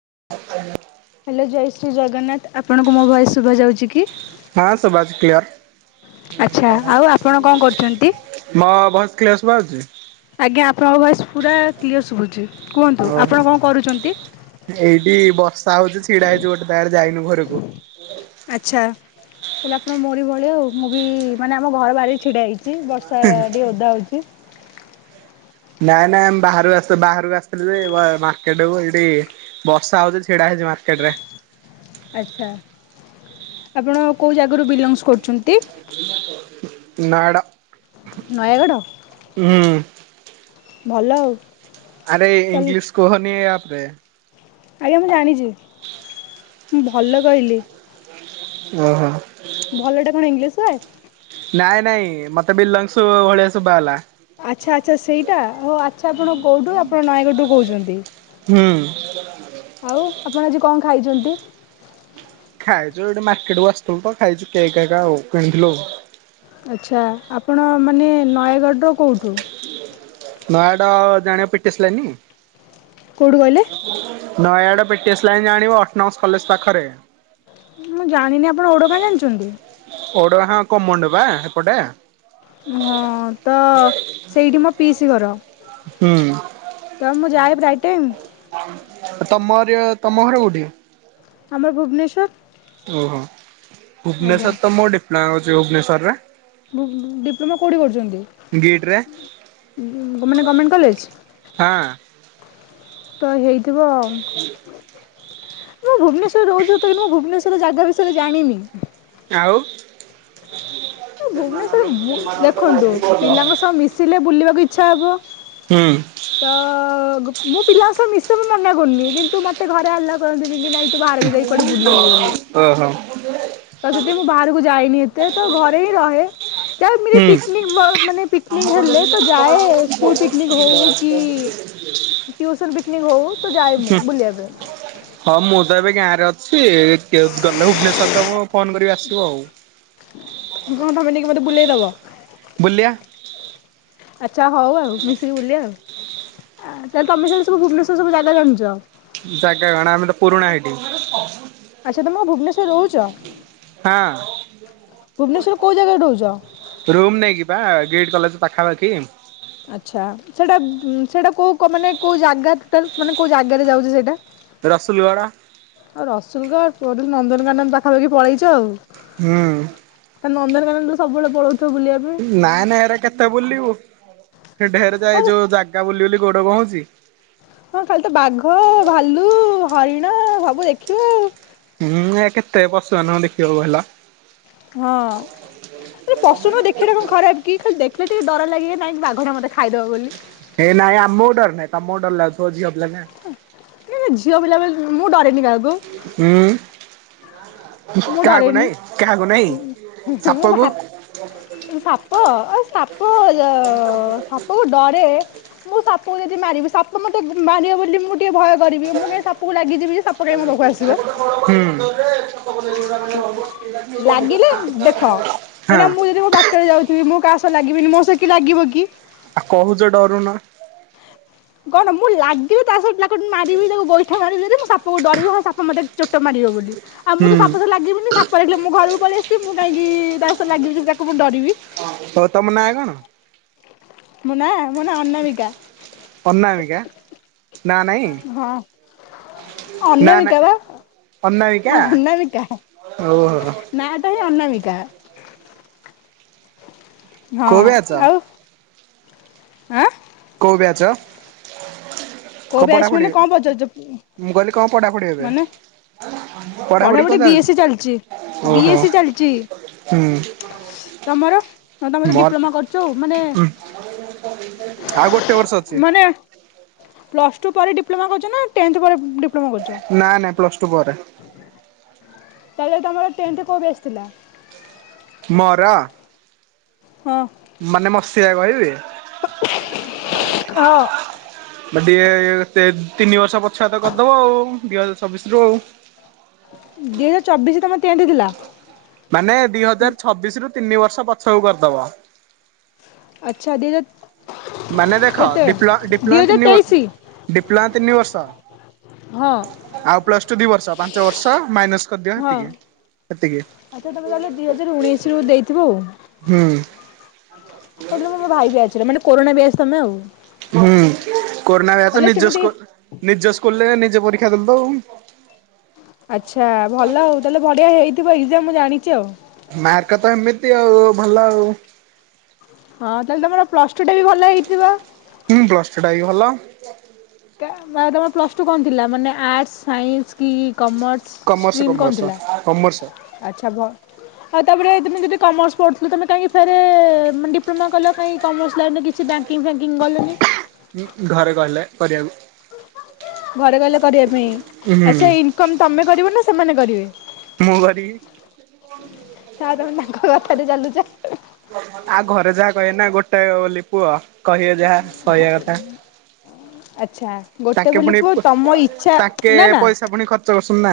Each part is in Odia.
[inaudible] ହ୍ୟାଲୋ ଜୟ ଶ୍ରୀ ଜଗନ୍ନାଥ, ଆପଣଙ୍କୁ ମୋ ଭଏସ ଶୁଭ ଯାଉଛି କି? ହଁ ଶୁଭାଯାଉଛି କ୍ଲିୟର ମୋ ଆଚ୍ଛା ଆଉ ଆପଣ ଭଏସ କଣ କରୁଛନ୍ତି? କ୍ଲିୟର ଶୁଭା ଯାଉଛି! ଆଜ୍ଞା ଆପଣଙ୍କ ଭଏସ ପୁରା କ୍ଲିୟର ଶୁଭୁଛି। କୁହନ୍ତୁ ଓହୋ ଆପଣ କଣ କରୁଛନ୍ତି? ସା ହଉଛି ଛିଡା ହେଇଛି ଗୋଟେ ତାଡେ ଯାଇନୁ ଘରକୁ ଆଚ୍ଛା ହେଲେ ଆପଣ ମୋରି ଭଳିଆ ଆଉ, ମୁଁ ବି ମାନେ ଆମ ଘର ବାହାରି ଛିଡା ହେଇଛି। ଚି ବର୍ଷା ଟିକେ ଓଦା ହଉଛି। ନାଇଁ ନାଇଁ ଆମେ ବାହରୁ ଆସିଥି ବାହାରକୁ ଆସିଥିଲୁ ଯେ ମାର୍କେଟ ଏଠି ବର୍ଷା ହଉଛି ଛିଡା ମାର୍କେଟରେ ଆଛା ଆପଣ କୋଉ ଜାଗାରୁ ବିଲଂସ କରୁଛନ୍ତି? ନୟାଗଡ଼। ନୟାଗଡ଼? ଭଲ ଆଉ। ଆରେ ତାହେଲେ ଇଂଲିଶ କୁହନି ଏଇ ଆପରେ। ଆଜ୍ଞା ମୁଁ ଜାଣିଛି। [inaudible] ମୁଁ ଭଲ କହିଲି। ଓ ହୋ। ଭଲଟା କଣ ଇଂଲିଶ ୱାର୍ଡ? ନାଇଁ ନାଇଁ ମତେ ବ ବିଲଙ୍ଗସ ଭଳିଆ ଶୁଭା ଗଲା। ଆଚ୍ଛା ଆଚ୍ଛା ସେଇଟା ହଉ ଆଚ୍ଛା ଆପଣ କୋଉଠୁ ଆପଣ ନୟାଗଡ଼ ରୁ କହୁଛନ୍ତି। ହୁଁ। ଆଉ ଆପଣ ଆଜି କଣ ଖାଇଛନ୍ତି। ଖାଇଛୁ ଏଠି ମାର୍କେଟକୁୁ ଆସିଥିଲୁ ତ ଖାଇଛୁ କେକ ହେକା ଆଉ କିଣିଥିଲୁ। ଆଚ୍ଛା ଆପଣ ମାନେ ନୟାଗଡ଼ର କୋଉଠୁ? ନୟାଗଡ଼ ଜଣିବ ପି ଟି ଏସ ଲୀଇନି କୋଉଠୁ କହିଲେ? Nayagarh P T S line ଜାଣିବ ଅଟନମୋଶ କଲେଜ ପାଖରେ। ମୁଁ ଜାଣିନି ଆପଣ ଓଡୋଗାଁ ଜାଣିଛନ୍ତି। ଓଡଗାଁ କୋମଣ୍ଡ ବା ହେପଟେ। ହଁ ତ ସେଇଠି ମୋ ପିସି ଘର। ହୁଁ। ତ ମୁଁ ଯାଏଁ ପ୍ରାୟ ଟାଇମ୍। ତମର ରି ତମ ଘର କୋଉଠି? ଆମର ଭୁବନେଶ୍ୱର। ଓହୋ ଆଜ୍ଞା। ଭୁବନେଶ୍ୱର ତ ମୋ ଡିପ୍ଲୋମା କରୁଛି ଭୁବନେଶ୍ଵର ରେ। ଭୁ ଭୂ ଡିପ୍ଲୋମା କଉଠି କରୁଛନ୍ତି? ଗିଟ୍ ରେ ମାନେ ଗର୍ମେଣ୍ଟ କଲେଜ? ହଁ ତ ହେଇଥିବ ଅ ମୁଁ ଭୁବନେଶ୍ୱର ରହୁଛି ସତକିନ୍ତୁ ମୁଁ ଭୁବନେଶ୍ୱର ଜାଗା ବିଷୟରେ ଜାଣିନି। ଆଉ ଭୁବନେଶ୍ଵର ବୁ ଦେଖନ୍ତୁ ପିଲାଙ୍କ ସହ ମିଶିଲେ ବୁଲିବାକୁ ଇଚ୍ଛା ହବ। ତ ଗୁ ମୁଁ ପିଲା ସହ ମିଶ ସବୁ ମନା କରୁନି କିନ୍ତୁ ମୋତେ ଘରେ ଆଲ୍ଲା କରନ୍ତିନି କି ନାଇଁ ତୁ ବାହାରକୁ ଯାଇକି କୁଆଡେ ବୁଲିବୁ ବୋଲି ତ ସେଠି ମୁଁ ବାହାରକୁ ଯାଇନି ଏତେ ତ ଘ ଏଇ ରହେ। ଯା ପିକିନିକ ମାନେ ପିକି ନିକ ହେଲେ ତ ଯାଏ ସ୍କୁଲ ପିକନିକ ହଉ କି ଟିୟୁସନ୍ ପିକିନିକ ହଉ। ତ ଯାଏ ମୁଁ ବୁଲିବା ପାଇଁ। ହୁଁ ମୁଁ ତ ଏବେ ଗାଁ ଅ ଛି ଗଲେ ଭୁବନେଶ୍ଵର ତମକୁ ଫୋନ କଲେ ଆସିବ ଆଉ। କଣ ତମେ ନେଇକି ମୋତେ ବୁଲେଇ ଦବ ବୁଲିବା। ଚା ହଉ ଆଉ ମିଶିକି ବୁଲିବା ଆଉ। ତମେ ତା ହେଲେ ଭୁବନେଶ୍ବର ସବୁ ଜାଗା ଜାଣିଛ? ଜାଗା କଣ ଆମେ ତ ପୁରୁଣା ହେଇଠି। ଆଚ୍ଛା ତମେ କଣ ଭୁବେନେଶ୍ୱର ରହୁଛ? ହଁ ଭୁବନେଶ୍ଵର କୋଉ ଜାଗାରେ ରହୁଛ? କିଟ୍ କଲେଜ ପାଖାପାଖି। ଆଚ୍ଛା ସେଇଟା ସେଇଟା କେଉଁ ମାନେ କେଉଁ ଜାଗା ଟୋଟା ମାନେ କେଉଁ ଜାଗାରେ ଯାଉଛି ସେଇଟା। ରସୁଲଗଡ। ଆଉ ରସୁଲଗଡ ନନ୍ଦନକାନନ ପାଖାପାଖି ପଳେଇଛ ଆଉ। ହୁଁ। ନନ୍ଦନକାନନରୁ ସବୁବେଳେ ପଳଉଚ। ନାଇଁ ନାଇ ଏରେ କେତେ ବୁଲିବୁ ଢେର ଯାଏ ଆଉ ଯୋଉ ଜାଗା ବୁଲି ବୁଲି। ଗୋଡ଼ କଣ ହଉଛି। ହଁ ଖାଲି ତ ବାଘ ଭାଲୁ ହରିଣା ସବୁ ଦେଖିବୁ ଆଉ। ହୁଁ ଏ କେତେ ବସ ଆ ନ ଦେଖିବାକୁ ହେଲା। ହଁ ପସନ୍ଦ ଦେଖିବାଟ କଣ ଖରାପ କି ଖାଲି ଦେଖିଲ। ଟେ ଡର ଲାଗିବେ ନାାଇଁ ବାଘରେ ମୋତେ ଖାଇଦବ ବୋଲି। ହେ ନାଇଁ ଆ ମୋଡର ନାଇଁ ତ ମୋଡର ଲାଗଥ ଝିଅ। ପିଲା ନା। ଝିଅ ବିଲବେ ମୁଁ ଡରେନି କାହାକୁ। ହୁଁ। ମୁଁ କାହାକୁ ଡରେନି ନାଇଁ କାହାକୁ ନାଇଁ ମୁଁ ସାପ କୁ ଭାପ ସାପ ଆ ସାପ ସାପ କୁ ସବୁ ଡରେ। ମୁଁ ସାପ ଯଦି ମାରିବି ସାପ ମତେ ମାରିବ ବୋଲି ମୁଁ। ଟିକେ ଭୟ କରିବି ମୁଁ କାଇ ସାପ କ ଲାଗିଯିବି ଯେ ସାପ କାଇହିଁ ମୋ ପାଖକୁ ଆସିବ। ଲାଗିଲେ ଦେଖ ହଁ ଏଇନା ମୁଁ ଯଦି ମୋ ପାଟରେ ଯାଉଥିବି ମୋ କାହା ସହ ଲାଗି ଲିବିନି ମୋସ କି ଲାଗିବ କି। ଆଉ କହୁଛ ଡରୁନ। କଣ ମୁଁ ଲାଗିବି ତା ସହିତ ତା ମାରିବି ତାକୁ ଗୋଇଠା ମାରିବି ମୁଁ ସାପାକୁ ଡରିବି ହଁ ସାପ ମତେ। ଚୋଟ ମାରିବ ବୋଲି ଆଉ ମୁଁ ହୁଁ ତ ସାପସ ଲାଗିବିନି ସାପ ଲାଗିଲେ ମୁଁ ଘରକୁ ପଳ ଆସିବି ମୁଁ କାହିଁକି ସ ଲାଗିବଛି ସେ ତାକୁ ମୁଁ ଡିରିବି। ହଉ ତମ ନାଁ କଣ। ମୋ ନାଁ ମୋ ନା ଅନାମିକା ଅନାମିକା ନା ନାଇଁ ହଁ। ନା ନା ଅନାମିକା ପା। ଅନାମିକା ଅନାମିକା ଓହୋ ନା ଟା ହିଁ ଅନାମିକା। ହଁ କୋଉ ବ୍ୟାଚ୍ ଆଉ ଆଁ। କୋଉ ବ୍ୟାଚ୍। କଣ କୋଉ ବ୍ୟାଚ ଆସି ପଢାପଢି ମାନେ କଣ ମୁଁ କହିଲି କଣ ପଢାପଢି ପଚାରୁଛ ଏବେ ମାନେ? ପଢାପଢି ବି ଏସ୍ ସ ଚାଲିଛି ବି ଓହୋ ଏସ୍ ସି ଚାଲିଛି। ହୁଁ ତମର ହ ତ ମତେ ମୋର ଡିପ୍ଲୋମା କରୁଛ ଆଉ ମାନେ। ଆଉ ଗୋଟେ ବର୍ଷ ଅଛି। ପ୍ଲସ ଟୁ ପରେ ଡିପ୍ଲୋମା କରୁଛ ଟେନ୍ଥ ପରେ। ଡିପ୍ଲୋମା କରୁଛ ନାାଇ ନାାଇଁ ପ୍ଲସ ଟୁ ପରେ। ତାପରେ ତୁମର ଟ୍ରେନରେ କେଉଁ ବି ଆସିଥିଲା। ମୋର ହଁ ମାନେ ମସିଆ କହିବି। ହଁ। ଟିକେ ତିନି ବର୍ଷ ପଛୁଆ ତ କରିଦବ ଆଉ ଦିଇ ହଜାର ଚଛବିଶ ରୁ ଆଉ। ଦିଇ ହଜାର ଚବିଶରେ ତମର ଟେନ୍ଥଥିଲା। ମାନେ ଦି ହଜାର ଛବିଶ ରୁ ତିନି ବର୍ଷ ପଛକୁ କରିଦବ। ଆଚ୍ଛା ଦି ବର୍ଷ। ମାନେ ଦେଖଡି ଡି- ଦୁଇ ହଜାର ତିନି ତେଇଶି ଡିପ୍ଲାଁ ତିନି ବର୍ଷ। ହଁ ଆଉ ପ୍ଲସ ଟୁ ଦି ବର୍ଷ ପାଞ୍ଚ ବର୍ଷ ମାଇନ୍ସ ହଁ କରିଦିଅ। ହେତିକି ଆଚ୍ଛା ତମେ ତାହେଲେ ଦିଇ ହଜାର ଉଣେଇଶ ରୁ ଦେଇଥ ଆଉ। ହୁଁ ସେଦିନଁ ମୋ ଭାଇ ବାଚ୍ ର ମାନେ କରୋନା ବ୍ୟାଚ ତମେ। ହୁଁ କରୋନା ବ୍ୟାଚ ତାହେଲେ ନିଜ ସେମିତି ସ୍ ନିଜ ସ୍କୁଲଲେ ନିଜେ ପରି ଦେଖାଦଲ। ଆଚ୍ଛା ଭଲ ଆଉ ତାହେଲେ ବଢିଆ ହେଇଥିବ ଏକ୍ଜାମ ମୁ ଜାଣିଛି ଆଉ। ମାର୍କ ତ ଏମିତି ଆଉ, ଭଲ ଆଉ ହଁ ତାହଲେ ତମର ପ୍ଲସ ଟୁ ଟା ବି ଭଲ ହେଇଥିବ? ସେଟାବି ଭଲ ର ପ୍ଲସ ଟୁ କଣ ଥିଲା ମାନେ ଆର୍ଟ ସାଇନ୍ସ କି? କମର୍ସ କମର୍ସ ଷ୍ଟ୍ରିମ୍ କଣ କମର୍ସ ଥିଲା, କମର୍ସ। ଆଛା ଭ ଆଉ ତାପରେ ତମେ ଯଦି କମର୍ସ ପଢୁଥିଲ, ତମେ କାହିଁକି ପରେ ଡିପ୍ଲୋମା କଲ କାଁଇ କମର୍ସ ଲାଇନ୍ ରେ କିଛି ବ୍ୟାଙ୍କଙ୍ଗ ବ୍ୟାକିିଙ୍ଗ କଲ ନି? ଉଁ ଘରେ କହିଲେ କରିବାକୁ ଘରେ ଗହିଲେ କରିବା ପାଇଁ, ଆଛା, ହୁଁ। ଇନକମ ତମେ କରିବ ନା ସେମାନେ କରିବେ? ମୁଁ କରିବି। ଆଉ ତମେ ତାଙ୍କ କଥାରେ ଚାଲୁଚ। ଆଉ ଘରେ ଯାହା କହିବେନା ଗୋଟେ ବୋଲି ପୁଅ କହିହେ ଆଛା ଗୋଟେ ତାଙ୍କେ ବୋଲି ପୁଣି ପୁଅ, ତମ ଇଛା ନା ନା ସୁନା।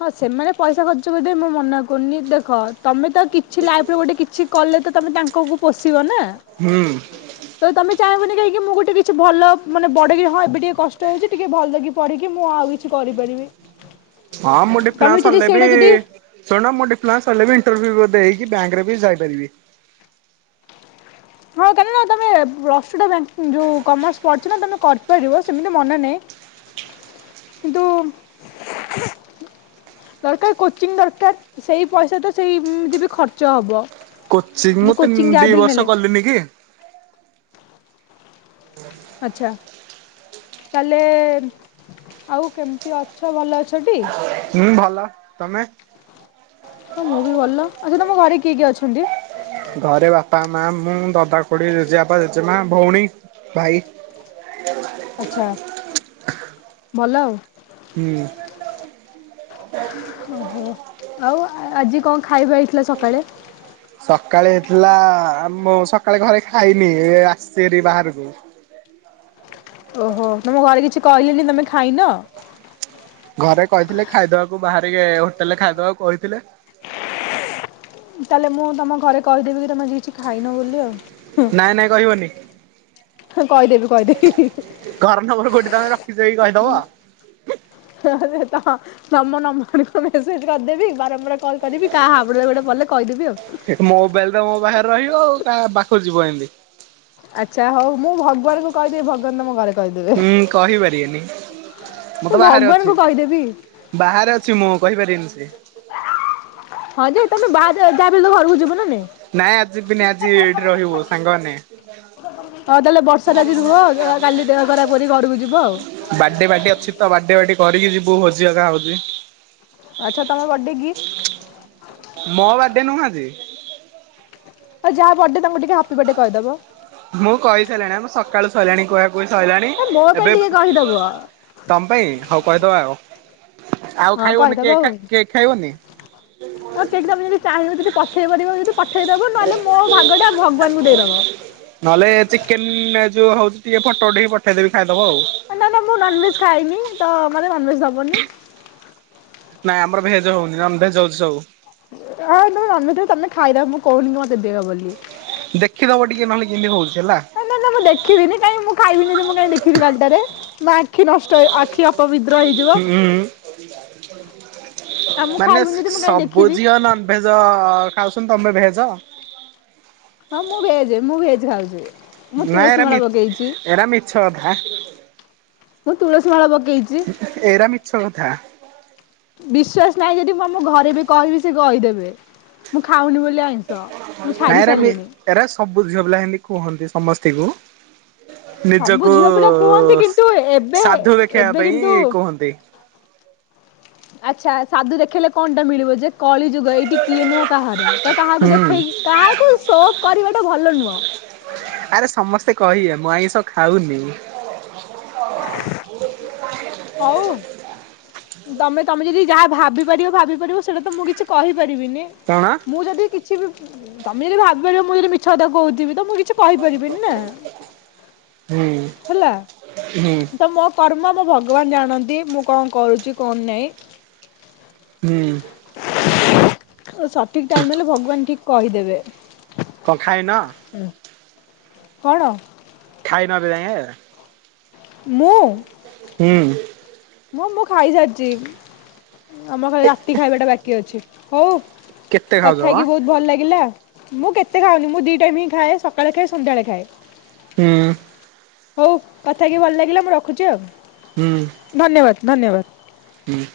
ହଁ ସେମାନେ ପଇସା ଖର୍ଚ୍ଚ କରିଦେବେ ମୁଁ ମନା କରୁନି ଦେଖ, ତମେ ତ କିଛି ଲାଇଫରେ ଗୋଟେ କିଛି କଲେ ତ ତମେ ତାଙ୍କ କୁ ପୋଷିବ ନା? ହୁଁ ଉଁ ତାହାବୋଲି କାହିଁକି ମୁଁ ଗୋଟେ କିଛି ଭଲ ମାନେ ବଡକି, ହଁ ଏବେ ଟିକେ କଷ୍ଟ ହଉଛି ଟିକେ ଭଲକି ପଢିକି ମୁଁ ଆଉ କିଛି କରିପାରିବି। ହଁ ମୋ ତମେ ଡିପ୍ଲୋମା ଯଦି ସରିଲେବି, ସେଇଟା ଯଦି ଶୁଣ ମୋ ଡ଼ିପ୍ଳୋମା ସରିଲେବି ଇଣ୍ଟରଭିଉ ଦେଇକି ବ୍ୟାଙ୍କରେ ବି ଯାଇପାରିବେ। ହଁ କାହିଁକି ନା ତମେ ଯୋଉ କମର୍ସ ପଢ଼ିଛନା, ତମେ କରିପାରିବ, ସେମିତି ମାନେ ନାହିଁ। [unintelligible] କିନ୍ତୁ ଉ ଦରକାର କୋଚିଂ ଦରକାର, ସେଇ ପଇସା ତ ସେଇ ଏମିତି ବି ଖର୍ଚ୍ଚ ହବ। କୋଚି ଯେ ମୁଁ କୋଚିଂ ତିନି ଯାହା ଦି ବି ହେଲେ ବର୍ଷ ନେଲେ ଗଲିନି କି? ଆଛା ତାହେଲେ ଆଉ କେମିତି ଅଛ? ଭଲ ଅ ହୁଁ ଭଲ ତମେ ହଁ ମୁଁ ବି ଭଲ, ଆଛା ତମ ଘରେ କିଏ କିଏ ଅଛନ୍ତି? ଘରେ ବାପା ମା, ମୁଁ, ଦଦା, ଖୁଡି, ଜେଜେବାପା, ଜେଜେମା, ଭଉଣୀ, ଭାଇ ଆଚ୍ଛା [unintelligible] ଭଲ ଆଉ ହୁଁ ଉଁ ଆଉ ଆଜି କଣ ଖାଇବା ହେଇଥିଲା ସକାଳେ। ସକାଳେ ହେଇଥିଲା ଆମ ସକାଳେ ଘରେ ଖାଇନି ଆସିବରି ବାହାରକୁ ଓହୋ, ତମ ଘରେ କିଛି କହିଲେନି, ତମେ ଖାଇନ? ଘରେ କହିଥିଲେ ଖାଇଦବାକୁ, ବାହାରିକି ହୋଟେଲରେ ଖାଇଦବାକୁ କହିଥିଲେ। ତାହେଲେ ମୁଁ ତମ ଘରେ କହିଦେବି କି ତମେ କିଛି ଖାଇନ ବୋଲି ଆଉ ନାଇଁ ନାଇଁ କହିବନି। ହଁ କହିଦେବି କହିଦେବି। ଘର ନବର କୋଉଠି ତମେ ରଖିଛକି, କହିଦବ [unintelligible] ନମ୍ବର ନମ୍ବରକୁ ମେସେଜ କରିଦବି ବାର କଲ କରିବି, କାହା ହାବୁଡରେ ଗୋଟେ ପଡ଼ିଲେ କହିଦେବି ଆଉ ମୋବାଇଲ ତ ମୋ ପାଖରେ ରହିବ ଆଉ ପାଖକୁ ଯିବ ଏମିତି ଆଛା ହଉ, ମୁଁ ଭଗବାନଙ୍କୁ କହିଦେବି, ଭଗବାନ ତମ ଘରେ କହିଦେବେ। ହୁଁ କହିପାରିବେନି ମୁଁ ତ ବାହାରେ ଅଛି, ଭଗବାନଙ୍କୁ କହିଦେବି। ବାହାରେ ଅଛି ମୁଁ, କହିପାରିବିନି ସେ ହଁ ଯେ ତମେ ବାହାରେ ଯାହାବି ହେଲେ ତ ଘରକୁ ଯିବ ନା ନାଇ। ନାଇଁ ଆଜି ଯିବିନି ଆଜି, ଏଇଠି ରହିବୁ ସାଙ୍ଗମାନେ। ହଁ ତାହେଲେ ବର୍ଷାରେ ଆଜି ରୁହ, କାଲି ଦେହ ଖରାପ ଘରକୁ ଯିବ ଆଉ ବାର୍ଥଡେ ପାର୍ଟି ଅଛି ତ, ବାର୍ଥଡେ ପାର୍ଟି କରିକି ଯିବୁ, ଭୋଜି ହେଇକା ହଉଛି। ଆଚ୍ଛା ତମ ବର୍ଥଡେ କି? ମୋ ବାର୍ଡେ ନୁହୁଁ ଆଜି। ଆଉ ଯାହା ବର୍ଡେ ତାଙ୍କୁ ଟିକେ ହାପି ବାର୍ଡେ କହିଦବ। ମୁଁ କହିସାଇଲିଣି ଆମ ସକାଳୁ ସଇଲାଣି କୁହା କୁହି। ସଇଲାଣି ଏ ମୋ ପାଇଁ ଏବେ ଟିକେ କହିଦବ। ତମ ପାଇଁ ହୋଉ କହିଦବା ଆଉ ଆଉ ହଁ ଖାଇବନି କେ ଖା କେକ୍ ଖାଇବନି। ହଁ କେକ୍ ତମେ ଯଦି ଚାହିଁବ ଯଦି ପଠେଇ ପାରିବ ଯଦି ପଠେଇଦବ ନହେଲେ ମୋ ଭାଗ ଟା ଭଗବାନଙ୍କୁ ଦେଇଦବ। [inaudible] ନହେଲେ ଚିକେନ ଯୋଉ ହୋଉଚି ଟିକେ ଫଟୋ ଉଠେଇକି ପଠେଇଦେବି ଖାଇଦବ ଆଉ। ଏ ନାଁ ନାଁ ମୁଁ ନନ୍ ଭେଜ ଖାଇନି ତ ମତେ ନନ୍ ଭେଜ ଦବନି। ନାଇଁ ଆମର ଭେଜ ହୋଉନି ନନ୍ ଭେଜ୍ ହୋଉଚି ସବୁ। ନାଇଁ ତମେ ନନ୍ ଭେଜଟାକୁ ତମେ ଖାଇଦବ ମୁଁ କୋହୁନି କି ମତେ ଦିଅ ବୋଲି। ଦେଖିଦବ ଟିକେ ନହେଲେ କିନ୍ତି ହୋଉଚି ହେଲା। ନା ନା ନା ମୁଁ ଦେଖିବିନି କାଇଁ ମୁଁ ଖାଇବିନି ମୁଁ କାଇଁ ଦେଖିବି କାଲିଟାରେ। ମୋ ଆଖି ନଷ୍ଟ ହେ ଆଖି ଅପବିତ୍ର ହେଇଯିବ। ହୁଁ ଆଉ ମୁଁ ମାନେ ଖାଇବିନି ସ ଯଦି ମୁଁ କାହିଁ ସବୁ ଦେଖିବି ଝିଅ ନନଭେଜଅ ଖାଉଛନ୍ତି ତମେ ଭେଜ। ହଁ ମୁଁ ଭେଜ [unintelligible] ନାଇଁ ତୁଳସୀ ହେରା ମାଳ ମି ପକେଇଛି ଏରା ମିଛ କଥା। ମୁଁ ତୁଳସୀ ମାଳ ପ ଏରା ମିଛ କଥା। ବିଶ୍ଵାସ ନାହିଁ ଯଦି ମୁଁ ଆମ ଘରେ ବି କହିବି ସେ କହିଦେବେ ମୁଁ ଖାଉନି ବୋ ନାଇଁ ଏରା ମୀ ଏରା ସବୁ ଝିଅ ପିଲା ହେନ୍ତି କୁହନ୍ତି ସମସ୍ତିଙ୍କୁ। ସବୁ ନିଜକୁ ଝିଅ ପିଲା କୁହନ୍ତି କିନ୍ତୁ ଏବେ ସାଧୁ ଦେଖେଇବା ଏବେ କିନ୍ତୁ ପାଇଁ କୁହନ୍ତି। ଆଚ୍ଛା ସାଧୁ ଦେଖେଇଲେ କଣ ଟା ମିଳିବ ଯେ। କଳି ଯୁଗ ଏଇଟି କିଏ ନୁହଁ କାହାର ତ କାହାକୁ ହୁଁ ଦେଖେଇକି କାହାକୁ ସୋ ଅପ୍ କରିବାଟା ଭଲ ନୁହଁ। ଆରେ ସମସ୍ତେ କହିବେ ମୁଁ ଆଇଁଷ ଖାଉନି। [inaudible] ହଉ ତମେ ତମେ ଯଦି ଯାହା ଭାବି ପାରିବ ଭାବି ପାରିବ ସେଇଡା ତ ମୁଁ କିଛି କହି ପାରିବିନି କଣ? ମୁଁ ଯଦି କିଛି ବି ତମେ ଯଦି ଭାବିପାରିବ ମୁଁ ଯଦି ମିଛ କଥା କୋହୁଥିବି ତ ମୁଁ ଛ କହିପାରିବିନି ନା ହୁଁ ହେଲା ହୁଁ ତ ମୋ କର୍ ର୍ମ ମୋ ଭଗବାନ ଜାଣନ୍ତି ମୁଁ କଁ କରୁଚି କଁ ନାଇଁ। ହୁଁ। ଆଉ ସଠିକ୍ ଟାଇମ୍ ହେଲେ ଭଗବାନ ଠିକ କହିଦେବେ। କଣ ଖାଇନ। କଣ। ଖାଇନ ଏବେ ଯାଙ୍କେ। ମୁଁ। ହୁଁ। ମୁଁ ମୁଁ ଖାଇସାରିଚି ଆମର ଖାଲି ରାତି ଖାଇବାଟା ବାକି ଅଛି ହୋଉ। କେତେ ଖାଉଛ କଥା ମ? ହେଇକି ବୋହୁତ ଭଲ ଲାଗିଲା। ମୁଁ କେତେ ଖାଉନି ମୁଁ ଦିଇ ଟାଇମ୍ ହିଁ ଖାଏ ସକାଳେ ଖାଏ ସନ୍ଧ୍ୟାବେଳେ ଖାଏ। ହୁଁ। ହୋଉ କଥା କିି ଭଲ ଲାଗିଲା ମୁଁ ରଖୁଚି ଆଉ। ହୁଁ। ଧନ୍ୟବାଦ ଧନ୍ୟବାଦ। ହୁଁ।